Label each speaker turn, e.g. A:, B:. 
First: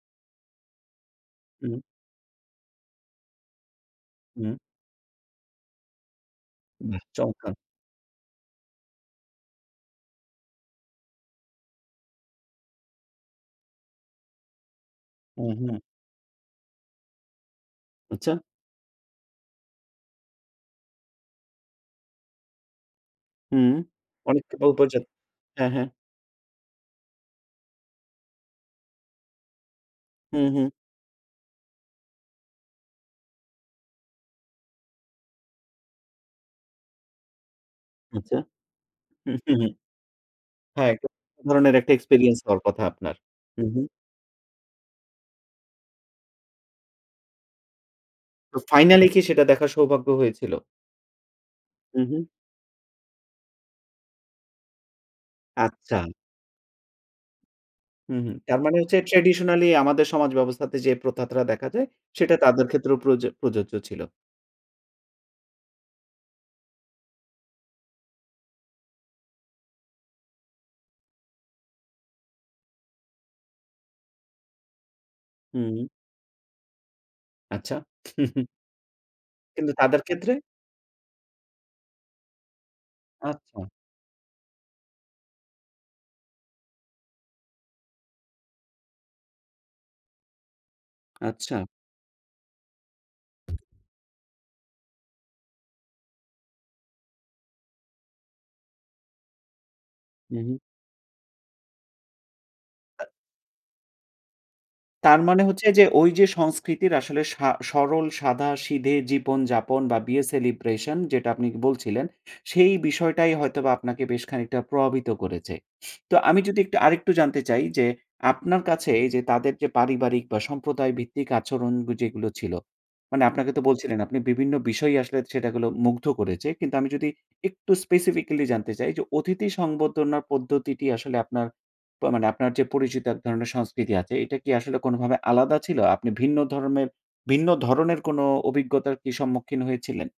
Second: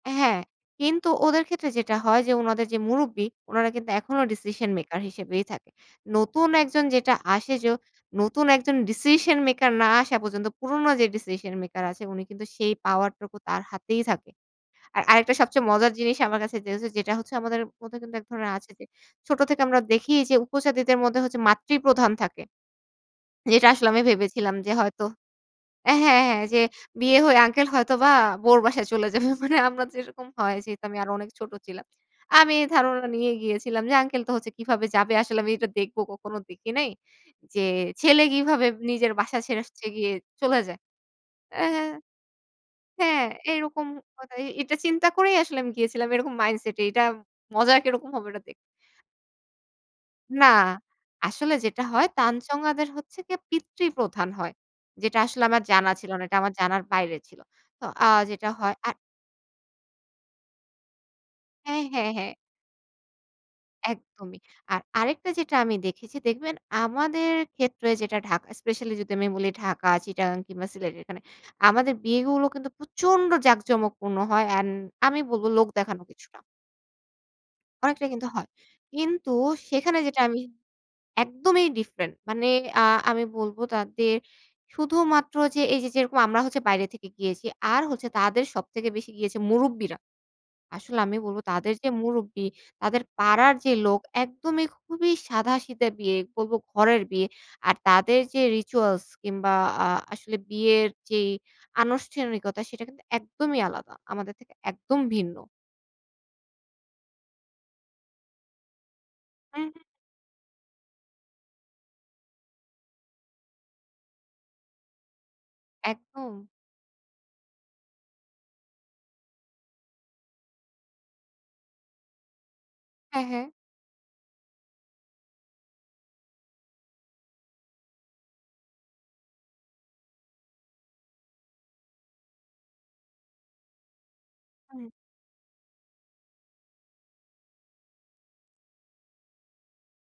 A: হ্যাঁ। কিন্তু ওদের ক্ষেত্রে
B: হুম।
A: যেটা হয় যে, ওনাদের যে মুরুব্বি, ওনারা কিন্তু এখনও
B: হু।
A: ডিসিশন মেকার হিসেবেই থাকে। নতুন একজন
B: হু,
A: যেটা
B: চমৎকার!
A: আসে য নতুন একজন ডিসিশন মেকার না আসা পর্যন্ত, পুরোনো যে ডিসিশন মেকার আছে, উনি কিন্তু সেই পাওয়ারটুকু তার হাতেই থাকে। আর আরেকটা
B: হু,
A: সবচেয়ে
B: হু।
A: মজার জিনিস আমার কাছে যে হচ্ছে যেটা হচ্ছে, আমাদের মধ্যে কিন্তু এক
B: আচ্ছা।
A: ধরনের আছে যে, ছোটো থেকে আমরা দেখি যে উপজাতিদের মধ্যে হচ্ছে মাতৃপ্রধান থাকে। যেটা
B: হুম।
A: আসলে আমি
B: অনেক
A: ভেবেছিলাম যে হয়তো
B: [unintelligible] হ্যাঁ, হ্যাঁ।
A: হ্যাঁ, হ্যাঁ। যে বিয়ে হয়ে আঙ্কেল হয়তো বা বউর বাসায় চলে যাবে। মানে আমরা যেরকম
B: হু,
A: হয়।
B: হু।
A: যেহেতু, আমি আরো অনেক ছোট ছিলাম। আমি এই ধারণা নিয়েই গিয়েছিলাম। যে আঙ্কেল তো হচ্ছে কিভাবে যাবে? আসলে আমি এটা দেখবো। কখনো দেখি নাই। যে ছেলে
B: আচ্ছা।
A: কিভাবে নিজের
B: হু,
A: বাসা
B: হু,
A: ছেড়ে
B: হু।
A: হচ্ছে গিয়ে চলে যায়?
B: হ্যাঁ। [unintelligible]
A: অ্যা
B: ধরনের একটা
A: হ্যাঁ
B: এক্সপেরিয়েন্স হওয়ার কথা আপনার।
A: হ্যাঁ,
B: হু, হু।
A: এরকম কথাই এটা চিন্তা করেই আসলে আমি গিয়েছিলাম। এরকম মাইন্ড সেট এ। এটা মজার কেরকম হবে এটা দেখ
B: তো ফাইনালই কি সেটা দেখার সৌভাগ্য
A: না।
B: হয়েছিল?
A: আসলে যেটা
B: হু,
A: হয়,
B: হু।
A: তঞ্চঙ্গ্যাদের হচ্ছে গিয়ে পিতৃপধান হয়। যেটা আসলে আমার জানা ছিল
B: আচ্ছা।
A: না। এটা আমার জানার বাইরে ছিল। তো অ্যা
B: হু, হু।
A: যেটা
B: তার
A: হয়
B: মানে
A: আ
B: হচ্ছে, ট্র্যাডিশনালি আমাদের সমাজ ব্যবস্থাতে যে প্রথাটা দেখা
A: হ্যাঁ,
B: যায়।
A: হ্যাঁ, হ্যাঁ।
B: সেটা তাদের ক্ষেত্রেও প্রযো প্রযোজ্য ছিল।
A: একদমই। আর আরেকটা যেটা আমি দেখেছি। দেখবেন আমাদের ক্ষেত্রে যেটা ঢাকা স্পেশালই যদি আমি বলি ঢাকা, চিটাগাং কিংবা সিলেট এখানে, আমাদের বিয়েগুলো কিন্তু প্রচন্ড জাঁকজমকপূর্ণ হয়। অ্যান্ড আমি বলব লোক
B: হু।
A: দেখানো কিছুটা
B: আচ্ছা।
A: অনেকটা কিন্তু হয়। কিন্তু,
B: কিন্তু
A: সেখানে
B: তাদের
A: যেটা
B: ক্ষেত্রে?
A: আমি একদমই ডিফারেন্ট। মানে অ্যা আমি বলবো
B: আচ্ছা।
A: তাদের শুধুমাত্র যে, এইযে যেরকম আমরা হচ্ছে বাইরে থেকে গিয়েছি, আর হচ্ছে তাদের সবথেকে বেশি গিয়েছে মুরুব্বিরা। আসলে আমি বলবো
B: আচ্ছা।
A: তাদের যে মুরুব্বি, তাদের পাড়ার যে লোক একদমই খুবই সাদাসিধা বিয়ে বলব। ঘরের বিয়ে। আর তাদের যে রিচুয়ালস কিংবা অ্যা আসলে
B: হু, হু।
A: বিয়ের যেই আনুষ্ঠানিকতা সেটা কিন্তু
B: আ
A: একদমই আলাদা। আমাদের থেকে একদম
B: তার
A: ভিন্ন।
B: মানে হচ্ছে যে, ওইযে সংস্কৃতির আসলে সা সরল সাদাসিধে জীবন
A: হুম, হু।
B: যাপন বা বিয়ে সেলিব্রেশন। যেটা আপনি বলছিলেন। সেই বিষয়টাই হয়তোবা আপনাকে বেশ খানিকটা প্রভাবিত করেছে। তো আমি
A: একদম।
B: যদি একটু আরেকটু জানতে চাই যে, আপনার কাছে এইযে তাদের যে পারিবারিক বা সম্প্রদায় ভিত্তিক আচরণ যেগুলো ছিল। মানে
A: হ্যাঁ, হ্যাঁ।
B: আপনাকে তো বলছিলেন। আপনি বিভিন্ন বিষয় আসলে সেটা গুলো মুগ্ধ করেছে। কিন্তু আমি যদি একটু স্পেসিফিকালি জানতে চাই যে, অতিথি সংবর্ধনার পদ্ধতিটি আসলে আপনার প মানে আপনার যে পরিচিত এক ধরনের সংস্কৃতি আছে। এটা কি আসলে
A: হু।
B: কোনোভাবে আলাদা ছিল? আপনি ভিন্ন ধরনের ভিন্ন ধরনের কোনো অভিজ্ঞতার কি সম্মুখীন হয়েছিলেন?